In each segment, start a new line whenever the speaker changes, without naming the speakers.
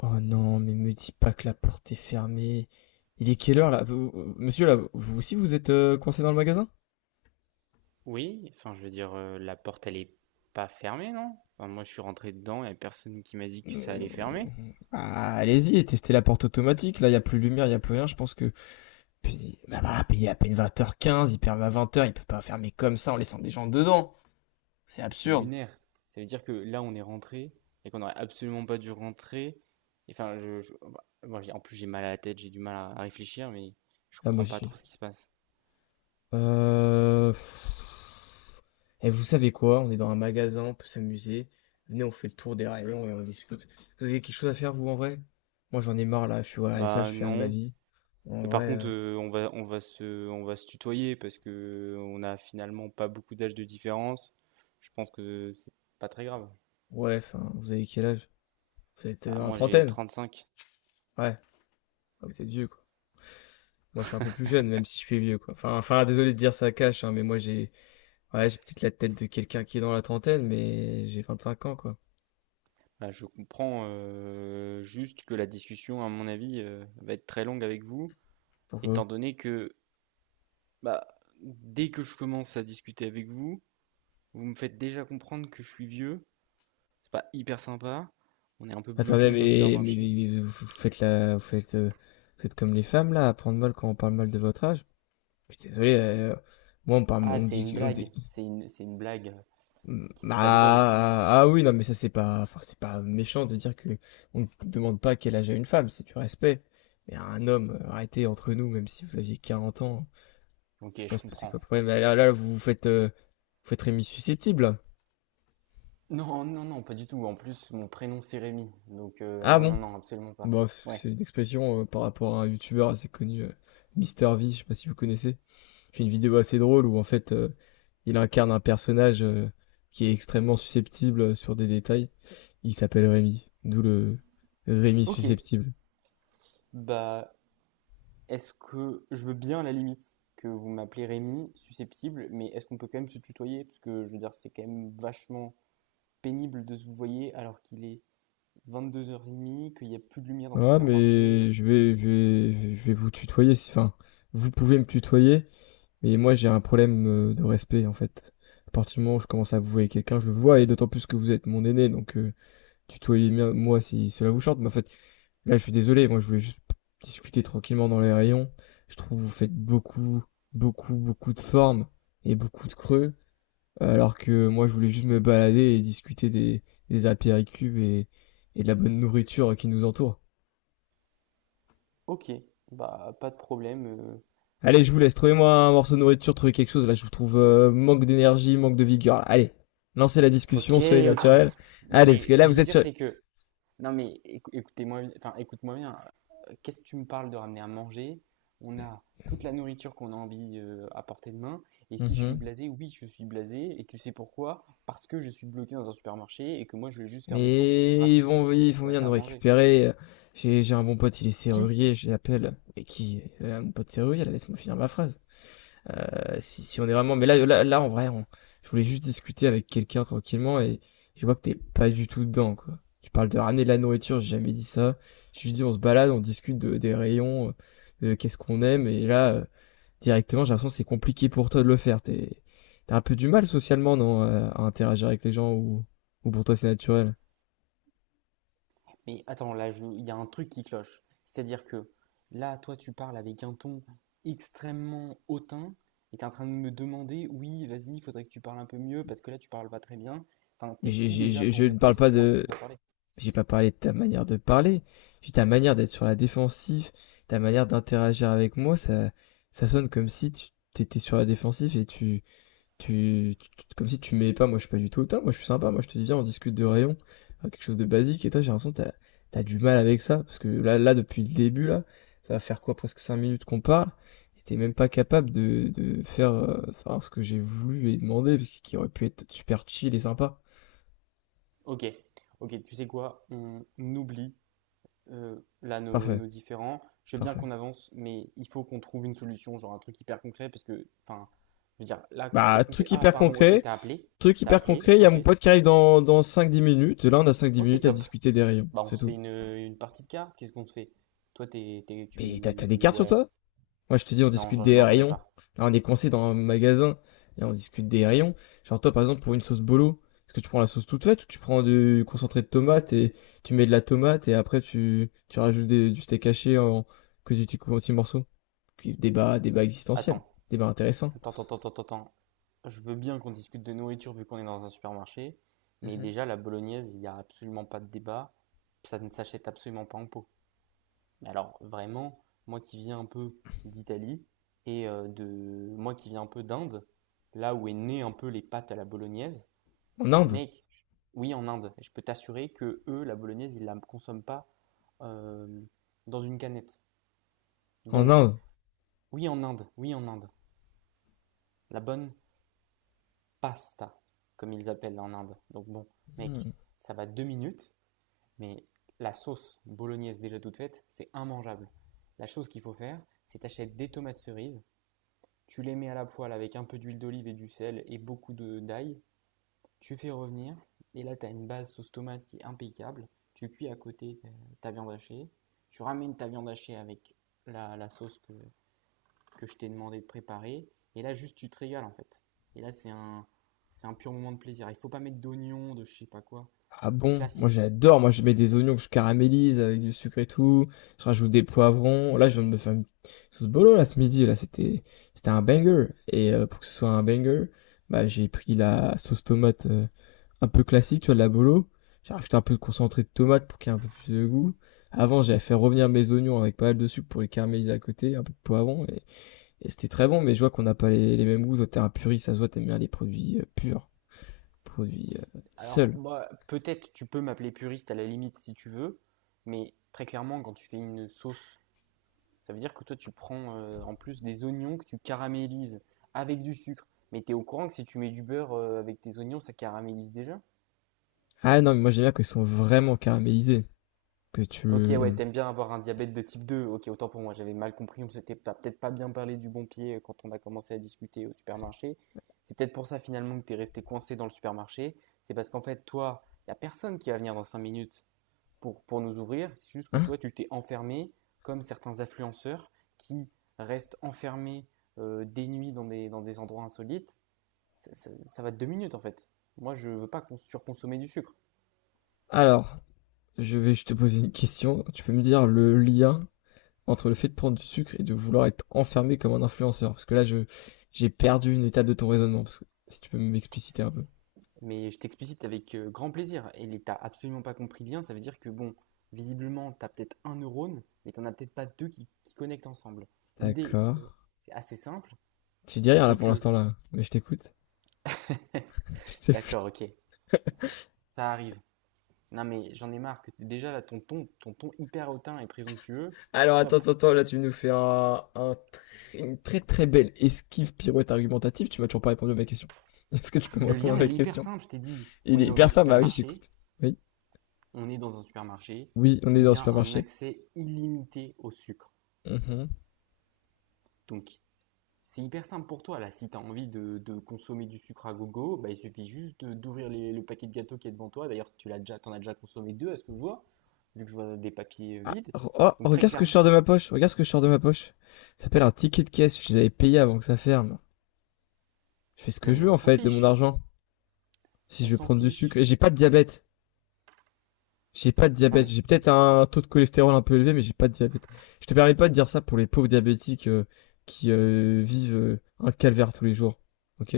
Oh non, mais me dis pas que la porte est fermée. Il est quelle heure là? Monsieur là, vous aussi vous êtes coincé dans le magasin?
Oui, enfin, je veux dire, la porte, elle est pas fermée, non? Enfin, moi, je suis rentré dedans, il n'y a personne qui m'a dit que ça
Euh,
allait fermer.
Ah, allez-y, testez la porte automatique. Là, il y a plus de lumière, il y a plus rien. Je pense que puis puis il est à peine 20h15, il ferme à 20h, il peut pas fermer comme ça en laissant des gens dedans. C'est
Et c'est
absurde.
lunaire. Ça veut dire que là, on est rentré et qu'on n'aurait absolument pas dû rentrer. Et enfin, moi, en plus, j'ai mal à la tête, j'ai du mal à réfléchir, mais je
Ah moi
comprends pas
aussi.
trop ce qui se passe.
Pff. Et vous savez quoi? On est dans un magasin, on peut s'amuser. Venez, on fait le tour des rayons et on discute. Vous avez quelque chose à faire, vous, en vrai? Moi, j'en ai marre, là. Je suis à ça, je
Bah,
fais rien de ma
non.
vie. En
Mais par
vrai,
contre, on va, on va se tutoyer parce que on a finalement pas beaucoup d'âge de différence. Je pense que c'est pas très grave.
ouais, enfin, vous avez quel âge? Vous êtes
Bah,
dans la
moi, j'ai
trentaine?
35.
Ouais. Ah, vous êtes vieux, quoi. Moi, je suis un peu plus jeune, même si je suis vieux, quoi. Enfin, désolé de dire ça cache, hein, mais moi, j'ai, ouais, j'ai peut-être la tête de quelqu'un qui est dans la trentaine, mais j'ai 25 ans, quoi.
Ah, je comprends juste que la discussion, à mon avis, va être très longue avec vous,
Pourquoi?
étant donné que bah, dès que je commence à discuter avec vous, vous me faites déjà comprendre que je suis vieux. C'est pas hyper sympa. On est un peu bloqué
Attendez,
dans un supermarché.
mais vous vous faites la, vous faites, vous êtes comme les femmes là, à prendre mal quand on parle mal de votre âge. Je suis désolé, moi on parle,
Ah,
on
c'est
dit,
une
on
blague.
dit,
C'est une blague
mm,
qui est très drôle.
ah, oui, non mais ça c'est pas, enfin c'est pas méchant de dire que on ne demande pas quel âge a une femme, c'est du respect. Mais à un homme, arrêtez entre nous, même si vous aviez 40 ans,
Ok,
c'est quoi,
je
c'est quoi le
comprends.
problème? Là, vous vous faites Rémi susceptible. Là.
Non, non, non, pas du tout. En plus, mon prénom c'est Rémi. Donc,
Ah
non, non,
bon?
non, absolument pas.
Bon,
Ouais.
c'est une expression par rapport à un youtubeur assez connu, Mister V, je sais pas si vous connaissez. J'ai une vidéo assez drôle où en fait il incarne un personnage qui est extrêmement susceptible sur des détails. Il s'appelle Rémi, d'où le Rémi
Ok.
susceptible.
Bah, est-ce que je veux bien à la limite que vous m'appelez Rémi, susceptible, mais est-ce qu'on peut quand même se tutoyer? Parce que je veux dire, c'est quand même vachement pénible de se vouvoyer alors qu'il est 22h30, qu'il n'y a plus de lumière dans le
Ah mais
supermarché.
je vais vous tutoyer si enfin vous pouvez me tutoyer mais moi j'ai un problème de respect en fait. À partir du moment où je commence à vous voir quelqu'un, je le vois et d'autant plus que vous êtes mon aîné donc Tutoyez-moi si cela vous chante, mais en fait, là, je suis désolé, moi, je voulais juste discuter tranquillement dans les rayons. Je trouve que vous faites beaucoup, beaucoup, beaucoup de formes et beaucoup de creux, alors que moi, je voulais juste me balader et discuter des apéricubes et de la bonne nourriture qui nous entoure.
Ok, bah pas de problème.
Allez, je vous laisse, trouvez-moi un morceau de nourriture, trouvez quelque chose, là, je vous trouve manque d'énergie, manque de vigueur. Là. Allez, lancez la discussion,
Ok,
soyez
ok.
naturel.
Non
Allez, parce
mais
que
ce
là,
que je
vous
veux
êtes
dire
sur...
c'est que non, mais écoutez-moi, enfin, écoute-moi bien. Qu'est-ce que tu me parles de ramener à manger? On a toute la nourriture qu'on a envie à portée de main. Et si je suis
Mhm.
blasé, oui, je suis blasé. Et tu sais pourquoi? Parce que je suis bloqué dans un supermarché et que moi, je vais juste faire mes courses
Mais ils
rapidos
vont, ils vont
pour
venir
acheter
nous
à manger.
récupérer. J'ai un bon pote, il est
Qui?
serrurier, je l'appelle. Et qui, mon pote serrurier, là, laisse-moi finir ma phrase. Si on est vraiment, mais là, en vrai, je voulais juste discuter avec quelqu'un tranquillement et je vois que t'es pas du tout dedans, quoi. Tu parles de ramener de la nourriture, j'ai jamais dit ça. Je lui dis, on se balade, on discute des rayons, de qu'est-ce qu'on aime, et là, directement, j'ai l'impression que c'est compliqué pour toi de le faire. T'as un peu du mal socialement, non, à interagir avec les gens ou, pour toi c'est naturel?
Mais attends, là, il y a un truc qui cloche. C'est-à-dire que là, toi, tu parles avec un ton extrêmement hautain et t'es en train de me demander, oui, vas-y, il faudrait que tu parles un peu mieux parce que là, tu parles pas très bien. Enfin,
Mais
t'es qui déjà pour
je
me
ne parle
dire
pas
comment est-ce que
de.
je dois parler?
J'ai pas parlé de ta manière de parler. J'ai ta manière d'être sur la défensive, ta manière d'interagir avec moi, ça sonne comme si tu t'étais sur la défensive et comme si tu m'aimais pas. Moi, je suis pas du tout autant. Moi, je suis sympa. Moi, je te dis, viens, on discute de rayon, quelque chose de basique. Et toi, j'ai l'impression que t'as du mal avec ça parce que là, depuis le début, là, ça va faire quoi, presque 5 minutes qu'on parle. Et t'es même pas capable de faire, faire ce que j'ai voulu et demandé, parce qu'il aurait pu être super chill et sympa.
Ok, ok, tu sais quoi? On oublie là
Parfait.
nos différends. Je veux bien
Parfait.
qu'on avance, mais il faut qu'on trouve une solution, genre un truc hyper concret parce que, enfin, je veux dire, là,
Bah,
qu'est-ce qu'on fait?
truc
Ah,
hyper
pardon, ok,
concret.
t'as appelé.
Truc
T'as
hyper
appelé,
concret, il y a
ok.
mon pote qui arrive dans 5-10 minutes. Là, on a cinq dix
Ok,
minutes à
top.
discuter des rayons.
Bah, on
C'est
se fait
tout.
une partie de cartes, qu'est-ce qu'on se fait? Toi,
Mais t'as des
tu...
cartes sur
Ouais,
toi? Moi, je te dis, on
non,
discute des
non, j'en ai
rayons.
pas.
Là, on est coincé dans un magasin. Et on discute des rayons. Genre, toi, par exemple, pour une sauce bolo, est-ce que tu prends la sauce toute faite ou tu prends du concentré de tomate et tu mets de la tomate et après tu rajoutes du steak haché en, que tu coupes en petits morceaux? Débat, débat existentiel.
Attends,
Débat intéressant.
attends. Je veux bien qu'on discute de nourriture vu qu'on est dans un supermarché, mais
Mhm.
déjà, la bolognaise, il n'y a absolument pas de débat, ça ne s'achète absolument pas en pot. Mais alors, vraiment, moi qui viens un peu d'Italie, et de... moi qui viens un peu d'Inde, là où est né un peu les pâtes à la bolognaise,
En
bah
Inde.
mec, oui, en Inde, je peux t'assurer que eux, la bolognaise, ils la consomment pas euh, dans une canette.
En
Donc,
Inde.
oui en Inde, la bonne pasta, comme ils appellent en Inde. Donc bon, mec,
Hmm.
ça va 2 minutes, mais la sauce bolognaise déjà toute faite, c'est immangeable. La chose qu'il faut faire, c'est t'achètes des tomates cerises, tu les mets à la poêle avec un peu d'huile d'olive et du sel et beaucoup d'ail, tu fais revenir, et là tu as une base sauce tomate qui est impeccable, tu cuis à côté ta viande hachée, tu ramènes ta viande hachée avec la sauce que je t'ai demandé de préparer. Et là, juste, tu te régales, en fait. Et là, c'est un pur moment de plaisir. Il ne faut pas mettre d'oignons, de je ne sais pas quoi.
Ah bon? Moi
Classique.
j'adore, moi je mets des oignons que je caramélise avec du sucre et tout, je rajoute des poivrons, là je viens de me faire une sauce bolo là ce midi, là c'était un banger, et pour que ce soit un banger, bah j'ai pris la sauce tomate un peu classique, tu vois, de la bolo, j'ai rajouté un peu de concentré de tomate pour qu'il y ait un peu plus de goût, avant j'avais fait revenir mes oignons avec pas mal de sucre pour les caraméliser à côté, un peu de poivron, et c'était très bon, mais je vois qu'on n'a pas les mêmes goûts, toi t'es un puriste, ça se voit t'aimes bien les produits purs, produits
Alors,
seuls.
moi, peut-être tu peux m'appeler puriste à la limite si tu veux, mais très clairement, quand tu fais une sauce, ça veut dire que toi, tu prends en plus des oignons que tu caramélises avec du sucre. Mais t'es au courant que si tu mets du beurre avec tes oignons, ça caramélise déjà?
Ah non, mais moi j'aime bien qu'ils sont vraiment caramélisés, que tu
Ok, ouais,
le...
t'aimes bien avoir un diabète de type 2. Ok, autant pour moi, j'avais mal compris. On s'était pas- peut-être pas bien parlé du bon pied quand on a commencé à discuter au supermarché. C'est peut-être pour ça finalement que t'es resté coincé dans le supermarché. C'est parce qu'en fait, toi, y a personne qui va venir dans 5 minutes pour nous ouvrir. C'est juste que
Hein?
toi, tu t'es enfermé, comme certains influenceurs qui restent enfermés des nuits dans des endroits insolites. Ça va de deux minutes en fait. Moi, je veux pas qu'on surconsommer du sucre.
Alors, je vais juste te poser une question. Tu peux me dire le lien entre le fait de prendre du sucre et de vouloir être enfermé comme un influenceur? Parce que là, je j'ai perdu une étape de ton raisonnement, parce que si tu peux m'expliciter un peu.
Mais je t'explicite avec grand plaisir. Et t'as absolument pas compris bien, ça veut dire que bon, visiblement, t'as peut-être un neurone, mais t'en as peut-être pas deux qui connectent ensemble. L'idée
D'accord.
est c'est assez simple,
Tu dis rien là
c'est
pour
que.
l'instant là, mais je t'écoute. Je t'écoute.
D'accord, ok, ça, ça arrive. Non mais j'en ai marre que déjà là, ton ton hyper hautain et présomptueux,
Alors attends,
stop.
attends, attends, là tu nous fais une très très belle esquive pirouette argumentative, tu m'as toujours pas répondu à ma question. Est-ce que tu peux me
Le
répondre à
lien,
ma
il est hyper
question?
simple, je t'ai dit.
Il est hyper simple, bah oui, j'écoute. Oui.
On est dans un supermarché,
Oui, on est
il
dans le
y a un
supermarché.
accès illimité au sucre.
Mhm.
Donc, c'est hyper simple pour toi, là. Si tu as envie de consommer du sucre à gogo, bah, il suffit juste d'ouvrir le paquet de gâteaux qui est devant toi. D'ailleurs, tu l'as déjà, t'en as déjà consommé deux, à ce que je vois, vu que je vois des papiers
Ah,
vides.
oh,
Donc, très
regarde ce que je
clairement.
sors de ma poche. Regarde ce que je sors de ma poche. Ça s'appelle un ticket de caisse. Je les avais payés avant que ça ferme. Je fais ce que
Non,
je
mais
veux
on
en
s'en
fait de mon
fiche.
argent. Si
On
je veux
s'en
prendre du sucre.
fiche.
Et j'ai pas de diabète. J'ai pas de
Ah,
diabète.
mais
J'ai peut-être un taux de cholestérol un peu élevé, mais j'ai pas de diabète. Je te permets pas de dire ça pour les pauvres diabétiques qui vivent un calvaire tous les jours. Ok?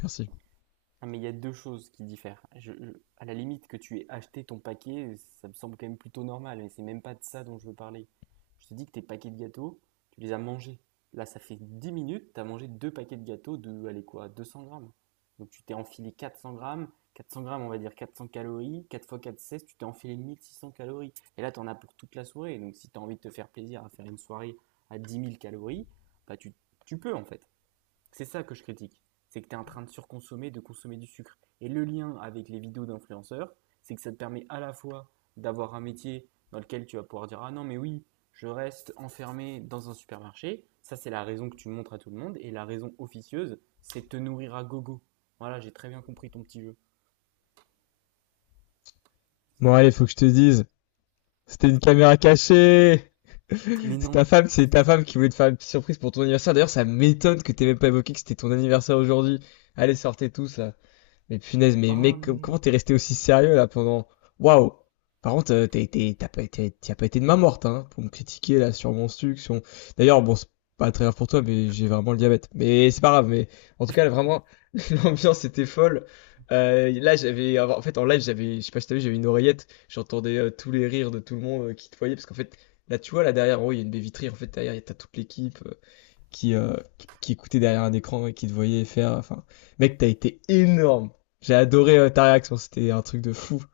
Merci.
Ah, mais il y a deux choses qui diffèrent. À la limite que tu aies acheté ton paquet, ça me semble quand même plutôt normal, mais c'est même pas de ça dont je veux parler. Je te dis que tes paquets de gâteaux, tu les as mangés. Là, ça fait 10 minutes, tu as mangé deux paquets de gâteaux de, allez quoi, 200 grammes. Donc tu t'es enfilé 400 grammes, on va dire 400 calories, 4 fois 4 16, tu t'es enfilé 1 600 calories. Et là, tu en as pour toute la soirée. Donc si tu as envie de te faire plaisir à faire une soirée à 10 000 calories, bah tu peux en fait. C'est ça que je critique. C'est que tu es en train de surconsommer, de consommer du sucre. Et le lien avec les vidéos d'influenceurs, c'est que ça te permet à la fois d'avoir un métier dans lequel tu vas pouvoir dire ah non, mais oui, je reste enfermé dans un supermarché. Ça, c'est la raison que tu montres à tout le monde. Et la raison officieuse, c'est de te nourrir à gogo. Voilà, j'ai très bien compris ton petit jeu.
Bon allez, faut que je te dise. C'était une caméra cachée!
Mais non.
C'est ta femme qui voulait te faire une petite surprise pour ton anniversaire. D'ailleurs, ça m'étonne que t'aies même pas évoqué que c'était ton anniversaire aujourd'hui. Allez, sortez tous là. Mais punaise, mais
Oh
mec, comment
non.
t'es resté aussi sérieux là pendant... Waouh! Par contre, t'as été, t'as pas été, t'y as pas été de main morte, hein, pour me critiquer là sur mon sucre, sur. D'ailleurs, bon, c'est pas très grave pour toi, mais j'ai vraiment le diabète. Mais c'est pas grave, mais en tout cas, là, vraiment, l'ambiance était folle. Là, j'avais, en fait, en live, j'avais, je sais pas si t'as vu, j'avais une oreillette, j'entendais tous les rires de tout le monde qui te voyait, parce qu'en fait, là, tu vois, là derrière, en haut, il y a une baie vitrée, en fait, derrière, t'as toute l'équipe. Qui écoutait derrière un écran et qui te voyait faire. Enfin, mec, t'as été énorme. J'ai adoré ta réaction, c'était un truc de fou.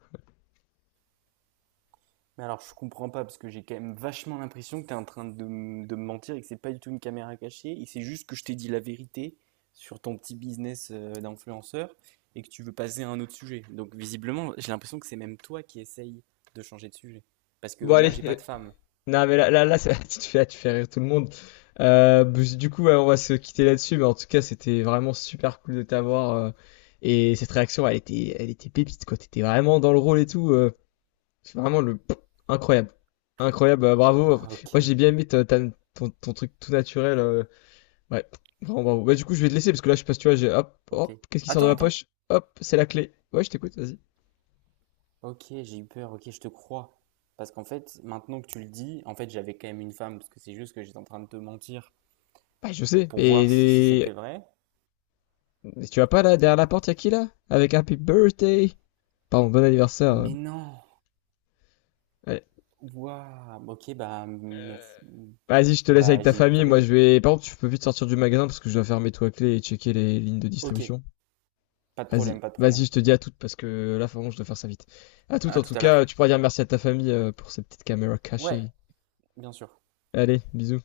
Mais alors, je comprends pas parce que j'ai quand même vachement l'impression que tu es en train de, de me mentir et que c'est pas du tout une caméra cachée et c'est juste que je t'ai dit la vérité sur ton petit business d'influenceur et que tu veux passer à un autre sujet. Donc, visiblement, j'ai l'impression que c'est même toi qui essaye de changer de sujet parce que
Bon, allez,
moi, j'ai pas de femme.
non, mais là, tu fais rire tout le monde. Bah, du coup, ouais, on va se quitter là-dessus, mais en tout cas, c'était vraiment super cool de t'avoir. Et cette réaction, elle était pépite, quoi. T'étais vraiment dans le rôle et tout. C'est vraiment le incroyable, incroyable. Bravo.
Ah,
Moi,
ok,
j'ai bien aimé ton truc tout naturel. Ouais, grand bravo. Bah, du coup, je vais te laisser parce que là, je passe, tu vois,
ok.
qu'est-ce qui sort de
Attends,
ma
attends.
poche? Hop, c'est la clé. Ouais, je t'écoute, vas-y.
Ok, j'ai eu peur. Ok, je te crois parce qu'en fait, maintenant que tu le dis, en fait, j'avais quand même une femme parce que c'est juste que j'étais en train de te mentir
Bah, je sais.
pour voir si
Et,
c'était
et
vrai.
et tu vas pas là, derrière la porte, y'a qui là? Avec Happy Birthday. Pardon, bon anniversaire.
Mais non.
Allez.
Waouh! Ok, bah, merci.
Vas-y, je te
Et
laisse avec
bah,
ta
j'ai
famille. Moi,
vraiment
je vais. Par contre, tu peux vite sortir du magasin parce que je dois fermer tout à clé et checker les lignes de
ok,
distribution.
pas de problème,
Vas-y,
pas de
vas-y,
problème.
je te dis à toutes parce que là, vraiment, je dois faire ça vite. À toutes,
À
en tout
tout à l'heure.
cas, tu pourras dire merci à ta famille pour cette petite caméra
Ouais,
cachée.
bien sûr.
Allez, bisous.